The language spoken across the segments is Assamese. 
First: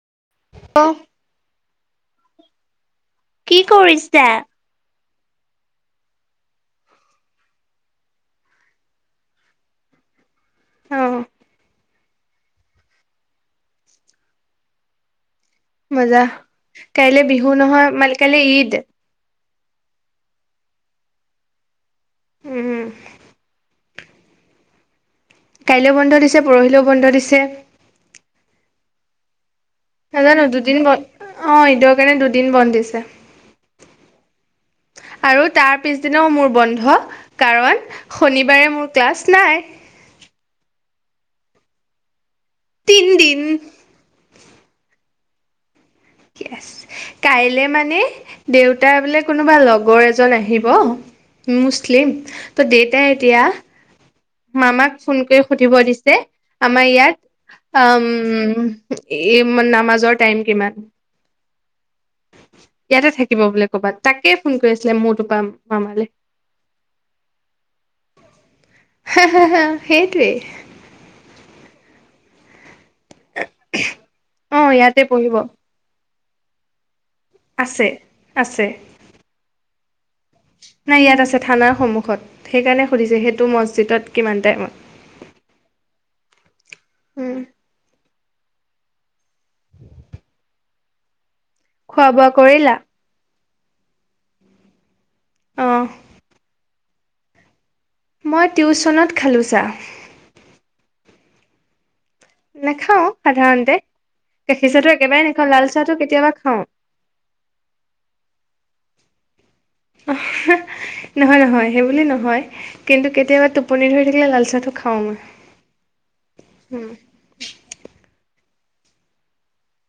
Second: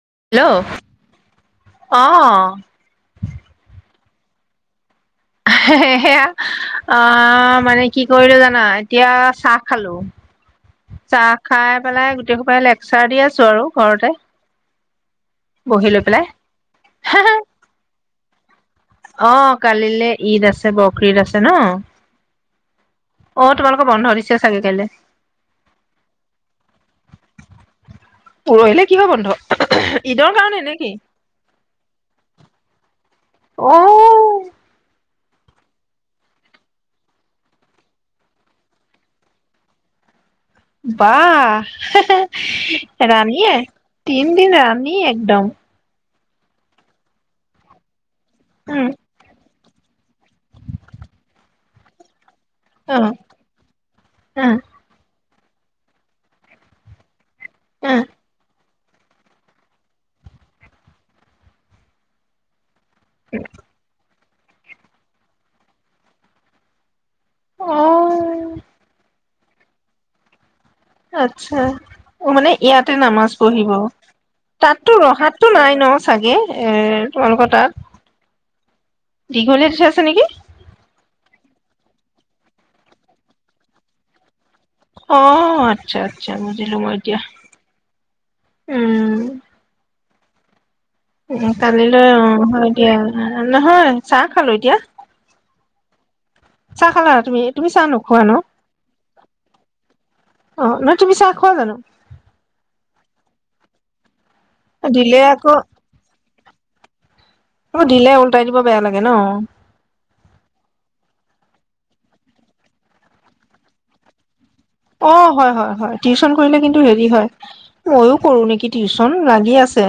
হেল্ল' অহ অ কি কৰিছে সেয়া অ মানে কি কৰিলো জানা এতিয়া চাহ খালো অ চাহ খাই পেলাই গ পাই এক্সাৰ দি আছো আৰু ঘৰতে বহি লৈ মজা পেলাই কাইলে বিহু নহয় মান কালে অ কালিলে ঈদ আছে বকঈদ আছে ন উমম অ তোমালোকৰ বন্ধ দিছে চাগে কাইলে কাইলৈও বন্ধ দিছে পৰহিলেও বন্ধ দিছে কি হয় বন্ধ ঈদৰ নাজানো কাৰণে দুদিন নেকি ব অ এইঈদৰ কাৰণে দুদিন বন্ধ দিছে ছে আহ আৰু তাৰ পিছদিনাও মোৰ বন্ধ কাৰণ শনিবাৰে মোৰ ক্লাছ নাই বাহ তিনদিন ৰাণীয়ে তিন দিন ৰাণীয়ে এক ডাওঁ কাইলে মানে উম দেউতা বোলে কোনোবা লগ লগৰ এজন আহিব মুছলিম ত অ দেউতাই এতিয়া অ মামাক ফোন কে সুধিব দিছে আমাৰ ইয়াত অ উম এই নামাজৰ টাইম কিমান ইয়াতে থাকিব বোলে ক'ৰবাত তাকেই ফোন কৰি আছিলে মোৰটোৰ পৰা মামালে আহ হ হা হা সেই তো য়ে আচ্ছা মানে ইয়াত তা নামাজ পঢ়িব অ তাত ইয়াতে পঢ়িব ৰহাতটো নাই ন চাগে এৰ কলকতাত আছে আছে দীঘলীৰ আছে নেকি নাই ইয়াত আছে থানাৰ সন্মূখত সেইকাৰণে সুধিছে সেইটো মছজিদত কিমান টাইমত আহ আচ্ছা আচ্ছা বুজিলো মই এতিয়া উম উ কালিলৈ খোৱা অ বোৱা হয় কৰিলা দিয়া নহয় চাহ খালো এতিয়া অ চাহ খালা তুমি তুমি চাহ নোখোৱা ন মই টিউশচনত খালোঁ চাহ অ নহয় তুমি চাহ খোৱা জানো নাখাও সাধাৰণতে গাখীৰ চাহটো দিলে একেবাৰে নগাঁও আকৌ লাল চাহটো কেতিয়াবা অ'। আকৌ দিলে উল্টাই দিব বেয়া লাগে ন'। নহয়, নহয় সেই বুলি নহয় কিন্তু কেতিয়াবা টোপনি ধৰিলে থাকিলে লাল চাহটো খাওঁ মই অ', হয়, হয়, হয় টিউচন কৰিলে কিন্তু উম হেৰি হয়, মইয়ো কৰো নেকি কি টিউচন লাগি আছে।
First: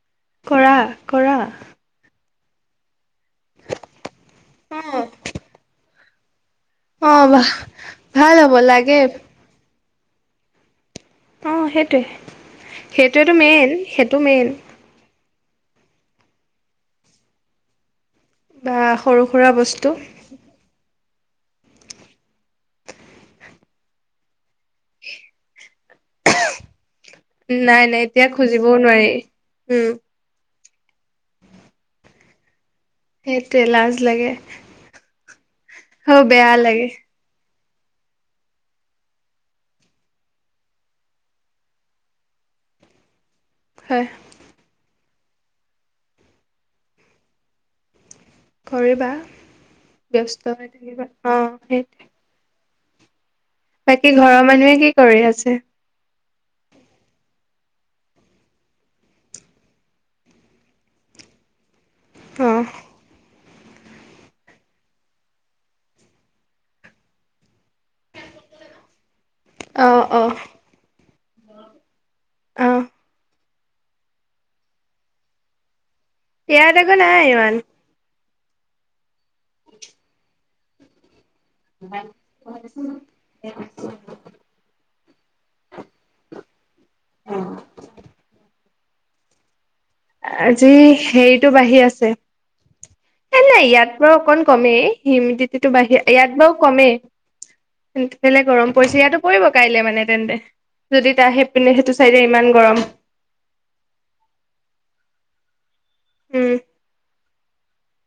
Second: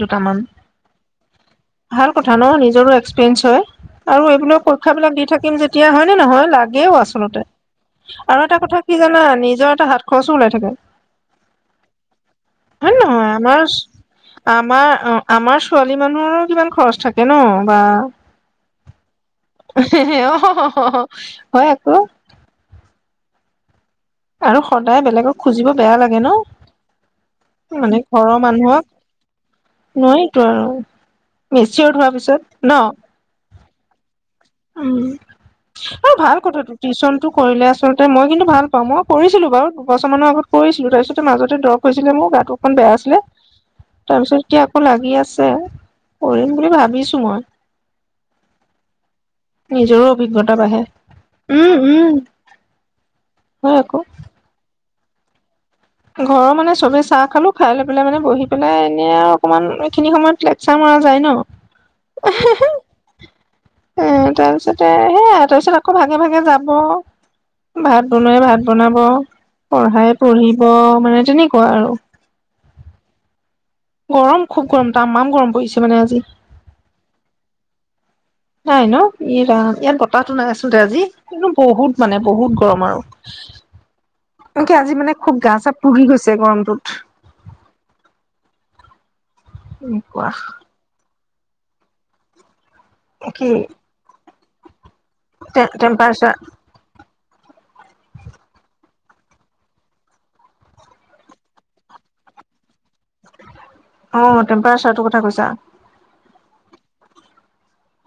দুটামান কৰা, কৰা। ভাল কথা ন' নিজৰো এক্স টন্স হয় আৰু এইবিলাক পৰীক্ষা বিলাক দি থাকিম যেতিয়া হয় নহয় লাগ অ', বা ভাল হ'ব কথা কি লাগে। জানা নিজৰ এটা হাত খৰচো ওলাই থাকে। অ', সেইটোৱে নে নহয় সেইটোৱেটো আমাৰ মেইন, সেইটো মেইন। আমাৰ অ আমাৰ ছোৱালী মানুহৰো কিমান খৰচ থাকে ন' বা। বা সৰু সুৰা বস্তু অহ, অহ, অহ। হয় আকৌ। আৰু সদায় বেলেগক খুজিব বেয়া লাগে নাই ন'। নাই মানে এতিয়া ঘৰৰ খুজিবও নোৱাৰি উম মানুহক নোৱাৰিটো আৰু। মিসিত হোৱাৰ পিছত ন'। সেইটোৱে লাজ লাগে। উম, আৰু ভাল বেয়া কথাটো লাগে টিউচনটো কৰিলে আ আচলতে মই কিন্তু ভাল পাওঁ মই কৰিছিলো বাৰু দুবছৰ মানৰ আগত কৰিছিলো তাৰপিছতে মাজতে দৰৱ হৈছিলে মোৰ গাটো অকণ বেয়া আছিলে। হয় তাৰ পিছত এতিয়া আকৌ লাগি আ আছে, কৰিম বুলি ভাবিছো মই। কৰিবা। নিজৰো ব্যস্ত অভিজ্ঞতা হৈ বাঢ়ে থাকিবা অ উম, সেইটোৱে উম। হয় আকৌ বাকী ঘৰৰ মানুহে কি কৰি আছে। ঘৰৰ মানে চবে চাহ খালোঁ, খাই লৈ পেলাই মানে বহি পেলাই এনে আৰু অকমান এইখিনি সময়ত লেকচাৰ মাৰা যায় অ ন'। [inaudible] এ তাৰপিছতে সেয়া তাৰপিছত আকৌ ভাগে, ভাগে যাব, ভাত বনোৱাই ভাত বনাব। অ পঢ়াই অ পঢ়ি মানে তেনেকুৱা আৰু অ গৰম খুব, গৰম তামাম গৰম পৰিছে। মানে আজি ইয়াত আকৌ নাই ইমান। নাই ন। ই ৰাম ইয়াত বতাহটো নাই আছলতে আজি। কিন্তু বহুত মানে, বহুত গৰম আৰু এনেকে আজি মানে গা চা পুৰি গৈছে গৰমটোত। এনেকুৱা আজি সেই [unintelligible] বাঢ়ি আছে এ কি নাই ইয়াত বাৰু অকণ [unintelligible] কমেই [unintelligible] হিমিডিটিটো বাঢ়ি আছে, ইয়াত টেম্পাৰেচাৰ বাৰু কমেই সেফালে গৰম পৰিছে, ইয়াতো পৰিব কাইলে মানে তেন্তে যদি ত সেইপিনে, সেইটো চাইডে ইমান গৰম অ টেম্পাৰেচাৰটোৰ কথা কৈছা [unintelligible] উম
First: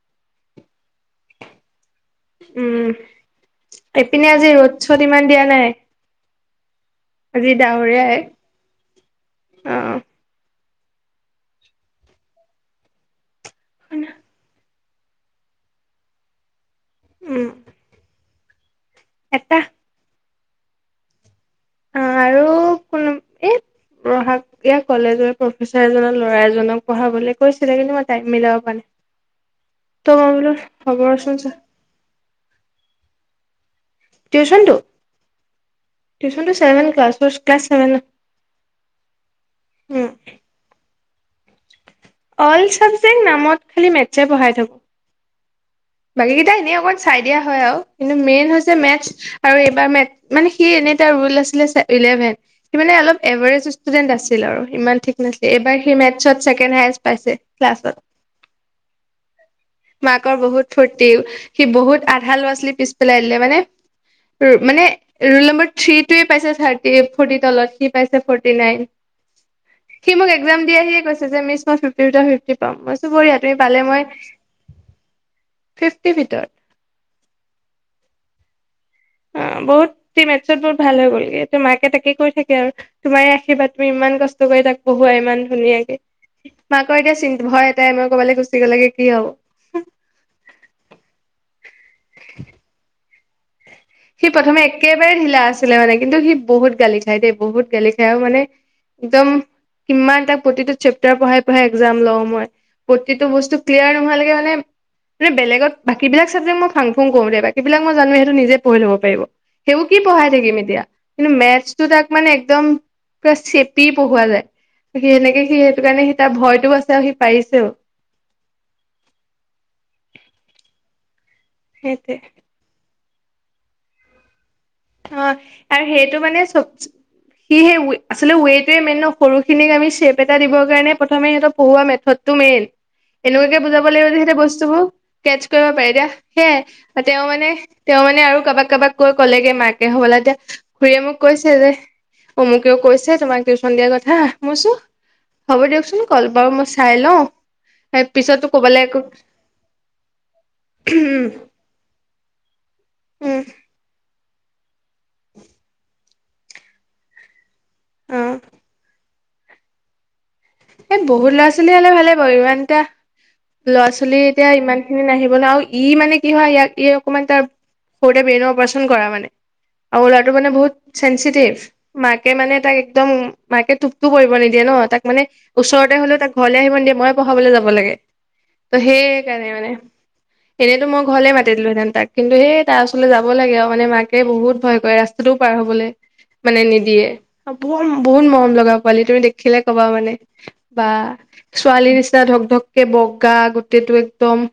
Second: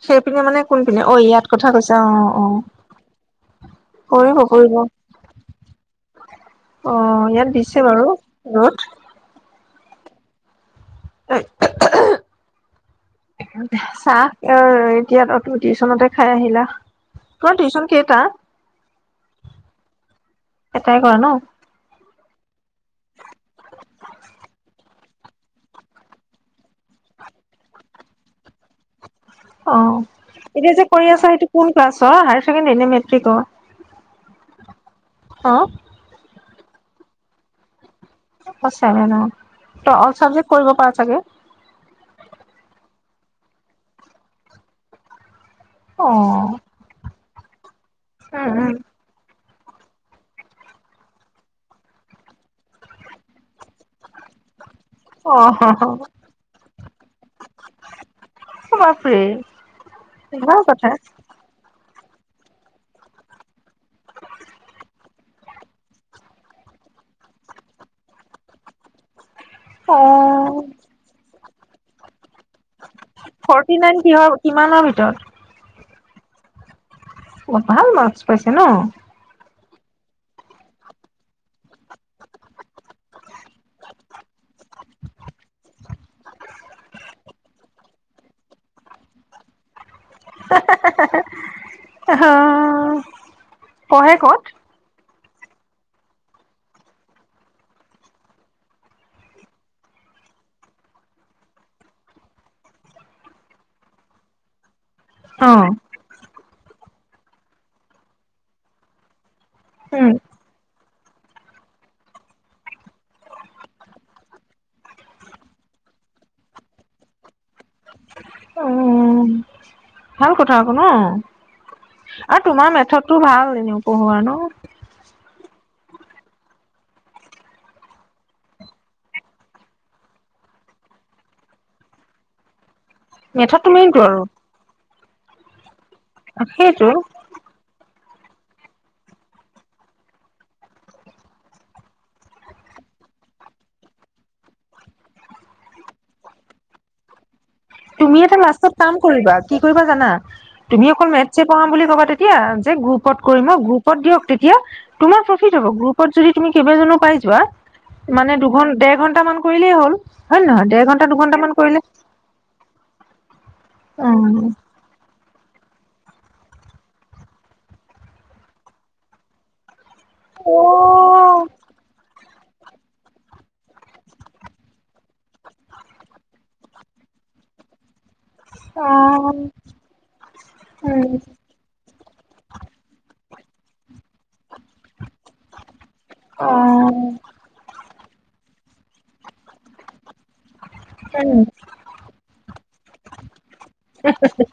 সেইপিনে মানে কোন পিননে অ ইয়াত কথা কৈছা অ অ উম এইপিনে কৰিব, আজি ৰ'দ কৰিব চ'দ ইমান দিয়া নাই অ, আজি ইয়াত দিছে বাৰু ৰ'দ আঁহ [unintelligible] চাহ অ এতিয়া টো টিউচনতে খাই আহিলা। উম কৰা টিউচন কেইটাা [unintelligible] এটা এটাই কৰা ন, আৰু কজ এঢ় কৈছিল কিন্তু মাব নে [unintelligible] অ, এতিয়া যে কৰি আছা ৰচোন সেইটো কোন ক্লাছৰ হায়াৰ ছেকেণ্ডৰী নে মেট্ৰিকৰ টউচনটো অ [unintelligible] টোভেন ক্লছ ক্লা চছেভে [unintelligible] চেভেণ্ট, অল চাবজেক্ কৰিব পৰা চাগে অল চাবজেক্ট নামত খালি মেথছে পঢ়াই থব অ [unintelligible] বাকীকেইটা এনেই অকণ চাই দিয়া হয় আৰু কিন্তু মেইন হৈছে উম মাত আৰু এইবাৰ মানে সি এনে এটা ৰৰুল আছিলে ইলেভেন সি মানে অলপ এভাৰেজ ষ্টুডেণ্ট আছিল আৰু ইমান ঠিক উম অ নাছিল এবাৰ সেই মেটছত ছেকেণ্ড হায়ষ্ট [unintelligible] ফূৰ্তি, বাপৰে মাকৰ ভাল বহুত কথা ফূৰ্তি বহুত আধা ল'ৰা ছোৱালী পিছ পেলাই আনিলে মানে উম মানে ল নম্ব থে থ ফট তলত নন অ [unintelligible] সি মোক একজাম দি আহি কৈছে যে মিছ ত টা ফৰ্টি নাইন কিহৰ কিমানৰ ভিতৰত ফিফটি ভিতৰত অ ভাল মাৰ্কছ পাইছে ন অ বহুত মেটছত বহুত ভাল হৈ গ'লগে তোমাকে তাকে কৈ থাকে আৰু তোমাৰ সেই বাত ইমান কষ্ট কৰি তাক বহুৱাই ইমান ধুনীয়াকে মাকৰ এতিয়া চি ভয় এটাই মই কৰবালৈ গুচি গ'লগে কি হব [inaudible] হ সি প্ৰথমে একে একেবাৰে ঢিলা আছিলে মানে কিন্তু সি বহুত গালি খায় দেই বহুত গালি খায় আৰু মানে একদম কিমান এটা প্ৰতিটো চেপ্তাৰ পঢ়াই পঢ়াই এক্জাম লওঁ মই প্ৰতিটো বস্তু ক্লিয়াৰ নোহালৈকে মানে ম অ', বেলেগত বাকী বিলাক চাবজেকট মই ভা কোন কৰো দেই বাকীবিলাক মই জানো সেইটো নিজে কৰি ল'ব পাৰিব সেইবোৰ কি উম। পঢ়াই থাকিম এতিয়া কিন্তু মেথছটো তাক মানে একদম চেপি পঢ়োৱা যায় সি সেনেকে সি সেইটো কাৰণে সি তাৰ ভয়টোও আছে আৰু সি পাৰিছেও উম ভাল কথা আকৌ না সেইটোৱে আৰু তোমাৰ মেথত টো ভাল এনেও পঢ়ুৱা ন অ আৰু সেইটো মানে চ সি সেই আচল ৱেটোৱে মেইন ন সৰুখিনিক আমি চেপ এটা দিবৰ কাৰণে প্ৰথমে সিহত পঢ়োৱা মেথডটো মেইন এনেকুৱাকে মেথডটো বুজাব মেইনটো লাগিব যে আৰু সিহতে বস্তুবোৰ কেচ কৰিব পাৰি এতিয়া সেইটো সেয়াই তেওঁ মানে তেওঁ মানে আৰু কাবাক কাৰোবাক কৈ কলেগে মাক তাকে হবলা এতিয়া খুৰীয়ে মোক কৈছে যে অমুকেও কৈছে তোমাক টিউচন দিয়াৰ কথা মই চো হ'ব দিয়কচোন কল বাৰু মই চাই লওঁ তুমি এটা পিছতো লাষ্টত ক'বালে কাম একো কৰিবা কি কৰিবা জানা তুমি অকল উম মেথচ পঢ়াম বুলি ক'বা তেতিয়া যে গ্ৰুপ কত উম কৰিম অ গ্ৰুপত দি চ তেতিয়া তোমাৰ প্ৰফিট হব গ্ৰু ৰত যদি তুমি কেইবাজনো পাই যোৱা অ মানে দুঘন ডেৰ ঘণ্টা এটামান কৰিলেই হ'ল হয় নে নহয়? ডেৰ এ ঘন্টা বহুত দুঘন্টা ল'ৰা মান ছোৱালী কৰিলে হ'লে ভালে বাৰু ইমান এ ল'ৰা ছোৱালী এতিয়া অ'। ইমান খিনি নাহিব আৰু ই মানে কি হয় ইয়াক ই অকনমান তাৰ সৰুতে ব্ৰেইনৰ অপাৰচন কৰা মানে আৰু লৰাটো মানে বহুত অ', চেনচিটিভ মা মাকে মানে তাক একদম মাকে টোপটো কৰিব নিদিয়ে ন তাক মানে ওচৰতে হ'লেও তাক ঘৰলৈ আহিব দিয়ে ময়ে পঢ়াবলৈ যাব লাগে ত সেই অ', কাৰণে মানে এনেইতো মই উম, ঘৰলে মাতি দিলোহেঁতেন তাক কিন্তু সেই তাৰ ওচৰলৈ যাব লাগে আৰু মানে মাকে বহুত ভয় কৰে ৰাস্তা টো পাৰ হবলৈ মানে নিদিয়ে অ', বহুত মৰম লগা পোৱালি তুমি দেখিলে ক'বা মানে বা ছোৱালীৰ নিচিনা ধক ধককে বগা গোটেইটো একদম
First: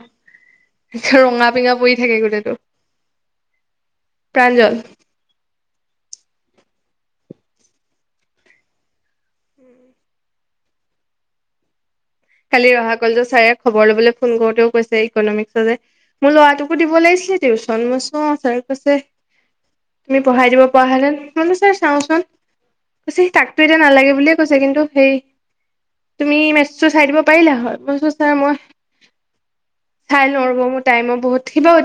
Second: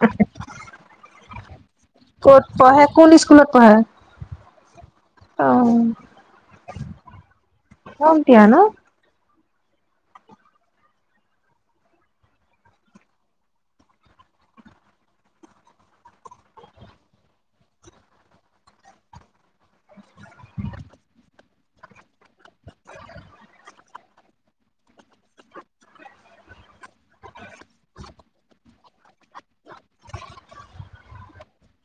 ৰঙা পিঙা পৰি থাকে ক'ত গোটেইটো পঢ়ে কোন স্কুলত পঢ়ে? প্ৰাঞ্জল কম কালি ৰহা কলেজৰ ছাৰে খবৰ লবলৈ ফোন কৰোতেও কৈছে ইকনমিক্স যে মোৰ ল'ৰাটোকো দিব লাগিছিলে টিউশ্যন মই অ ছাৰ কৈছে তুমি পঢ়াই দিব পৰা হলে চাওঁচোন কৈছে তাকতো এতিয়া নালাগে বুলিয়ে কৈছে কিন্তু সেই তুমি চাই দিব পাৰিলা হয় মই বোলো ছাৰ মই চাই লওঁ ৰব মোৰ টাইমৰ বহুত সি বাৰু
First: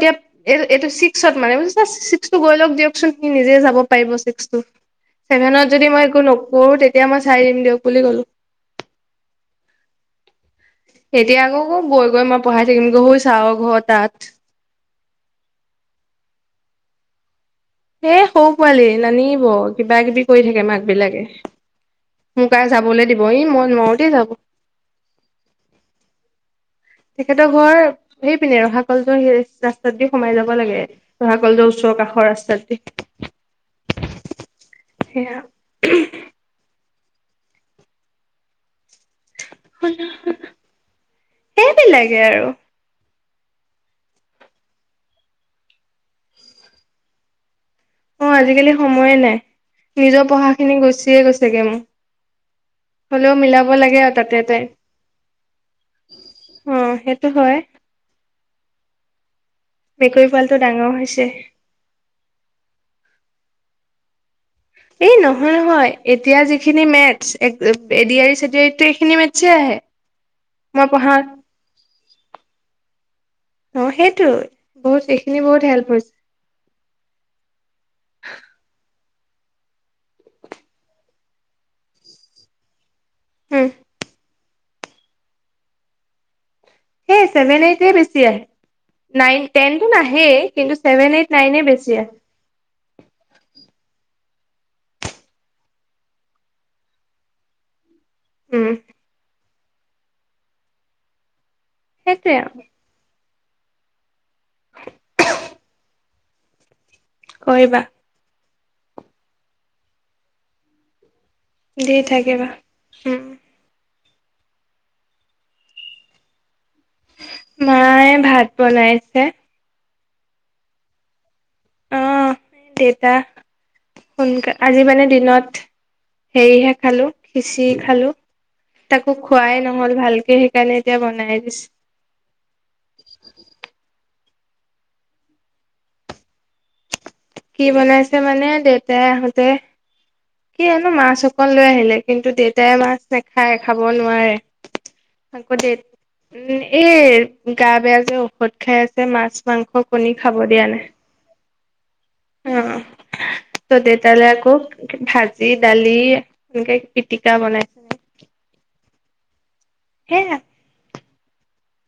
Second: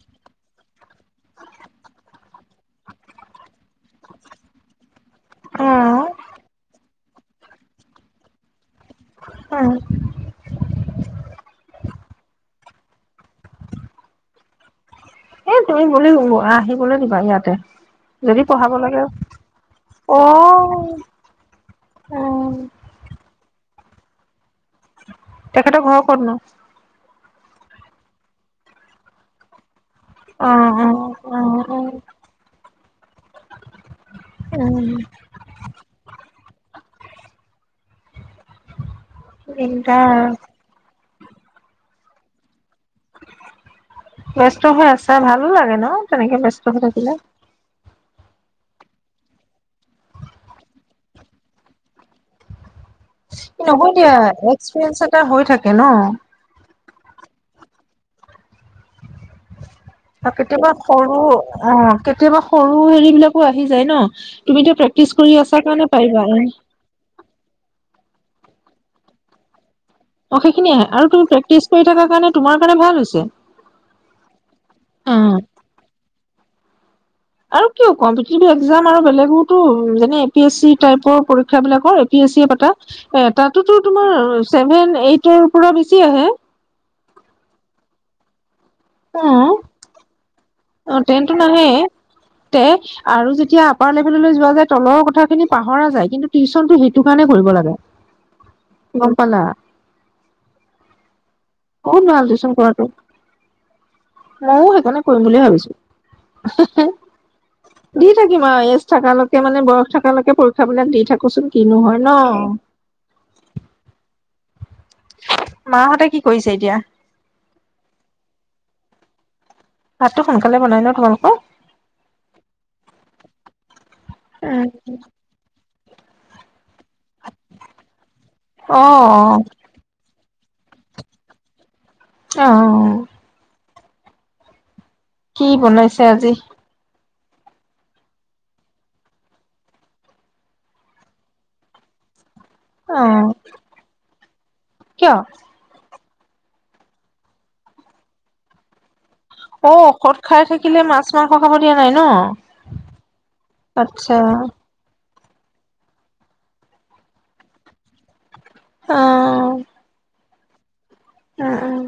এতিয়া ছিক্সত ত নিজে যাব পাৰিব চিক্সটো ছেভেনত যদি অ', মই একো নকৰো তেতিয়া মই চাই দিম দিয়ক বুলি কলো অঃ এতিয়া আকৌ কয় গৈ গৈ মই পঢ়াই থাকিমগৈ সৌ চাৰৰ ঘৰ তাত এ তুমি বুলি আহিবলৈ দিবা ইয়াতে এ সৰু যদি পঢ়াব পোৱালি লাগে নানিব কিবা কিবি কৰি থাকে অ', মাক বিলাকে অ', মোক আৰু যাবলে দিব ই মই নোৱাৰো দেই যাব তেখেতৰ ঘৰ ক'তনো? তেখেতৰ ঘৰ সেই পিনে ৰহা কলেজৰ ৰা ৰাস্তাত দি সোমাই অ', যাব লাগে অ', ৰহা অ', কলেজৰ অ', ওচৰ কাষৰ ৰাস্তা দি উম সেয়া দিগদাৰ সেইবিলাকে আৰু ব্যস্ত হৈ আছা ভালো লাগে ন তেনেকৈ ব্যস্ত হৈ থাকিলে অঁ আজিকালি সময়ে নাই নিজৰ পঢ়াখিনি গুচিয়ে গৈছেগে মোৰ হ'লেও মিলাব নহয় লাগে দিয়া আৰু তাতে তাই এক্সপিৰিয়েঞ্চ এটা হৈ থাকে অ ন সেইটো হয় মেকুৰী পোৱালিটো কেতিয়াবা ডাঙৰ সৰু হৈছে অঁ কেতিয়াবা সৰু হেৰি বিলাকো আছে আহি যায় ন তুমি এতিয়া এই প্ৰেক্টিচ কৰি আছা কাৰণে পাৰিবা এক এডিয়াৰী চেডিয়াৰীতটো এইখিনি মেথচে আহে অ সেইখিনি আহে মই আৰু পঢ়া তুমি প্ৰেক্টিচ কৰি থকা কাৰণ তোমাৰ কাৰণ ভাল হৈছে অ সেইটো বহুত অ এইখিনি বহুত হেল্প হৈছে আৰু কিয় কম্পিটিিভ এক্জাম আৰু বেলেগ বহুতো যেনে এ পি এছ চি টাইপৰ পৰীক্ষা বিাকৰ এ পি এছ চি পাতা এ উম তাতোতো তোমাৰ ছেভেন এইটৰ পৰা বেছি আহে সেই চেভেনাইটে বেছি আহ নাইন েনন আহ অ টনটো নাহে তে আৰু যেতিয়া আপাৰ লেভেললৈ োৱা যে তলৰ কথা খিনি পাহৰা যায় কিন্তু টিউশচনতটো সেইটো কাৰণে ঘৰিব লাগে উম। গৰ পালা কৰ নাল সেইটোৱে দেছোন আৰু কটো ময়ও সেইকাৰণে কৰিম বুলিয়ে ভাবিছো কৰিব বা দি থাকিম এজ থাকালকে মানে বয়স থাকালৈকে পৰীক্ষা বিিলাক দি থাকে কচোন কিনো দি হয় ন থাকিবা। উম মাহঁতে কি কৰিছে এতিয়া মায়ে ভাত বনাইছে ভাতটো সোনকালে বনাই ন তোমালোকৰ আহ দেউতা সোনকাল আজি মানে দিনত সেইহে খালো খিঁচি খালো অ তাকো অ খুৱাই নহল ভালকে সেইিকণেতিয়া বনাই দিছ আহ কি বনাইছে আজি কি বনাইছে মানে দেউতাই আহোঁতে কি আনো মাছ অকন লৈ আহিলে কিন্তু দেউত টাই মাছ অ', নাখায় খাব নোৱাৰে কিয় আকৌ দ উম এৰ গা বেয়া যে ঔষধ খাই আছে মাছ মাংস কণী খাব দিয়া নে ভ অ তোতে আচ্ছা তোললে আকৌ ভাত যি দালি এনেকে পিটিকা বনাইছে অ সেই ন উম উম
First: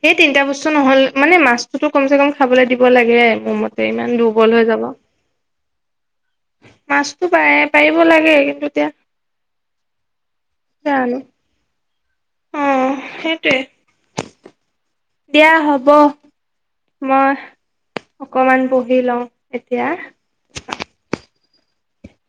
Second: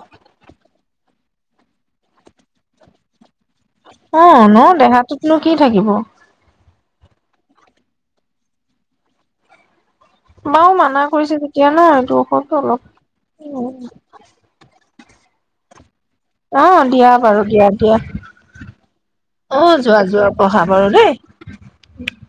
সেই তিনটা বস্তু নহল মানে মাছটোতো কম চে কম খাবলৈ দিব লাগে মোৰ মতে ইমান অ', ন দুৰ্বল হৈ যাব দেহাটোতনো কি থাকিব? মাছতো পাই পাৰিব লাগে। কিন্তু এতিয়া বাও মানা জানো কৰিছে, তেতিয়া নাই। এইটোৰ অ অলপ সেইটোৱে দিয়া হব। অ, দিয়া মই বাৰু দিয়া, দিয়া অকমান বহি লওঁ অ এতিয়া। যোৱা, যোৱা পঢ়া বাৰু দেই। উ।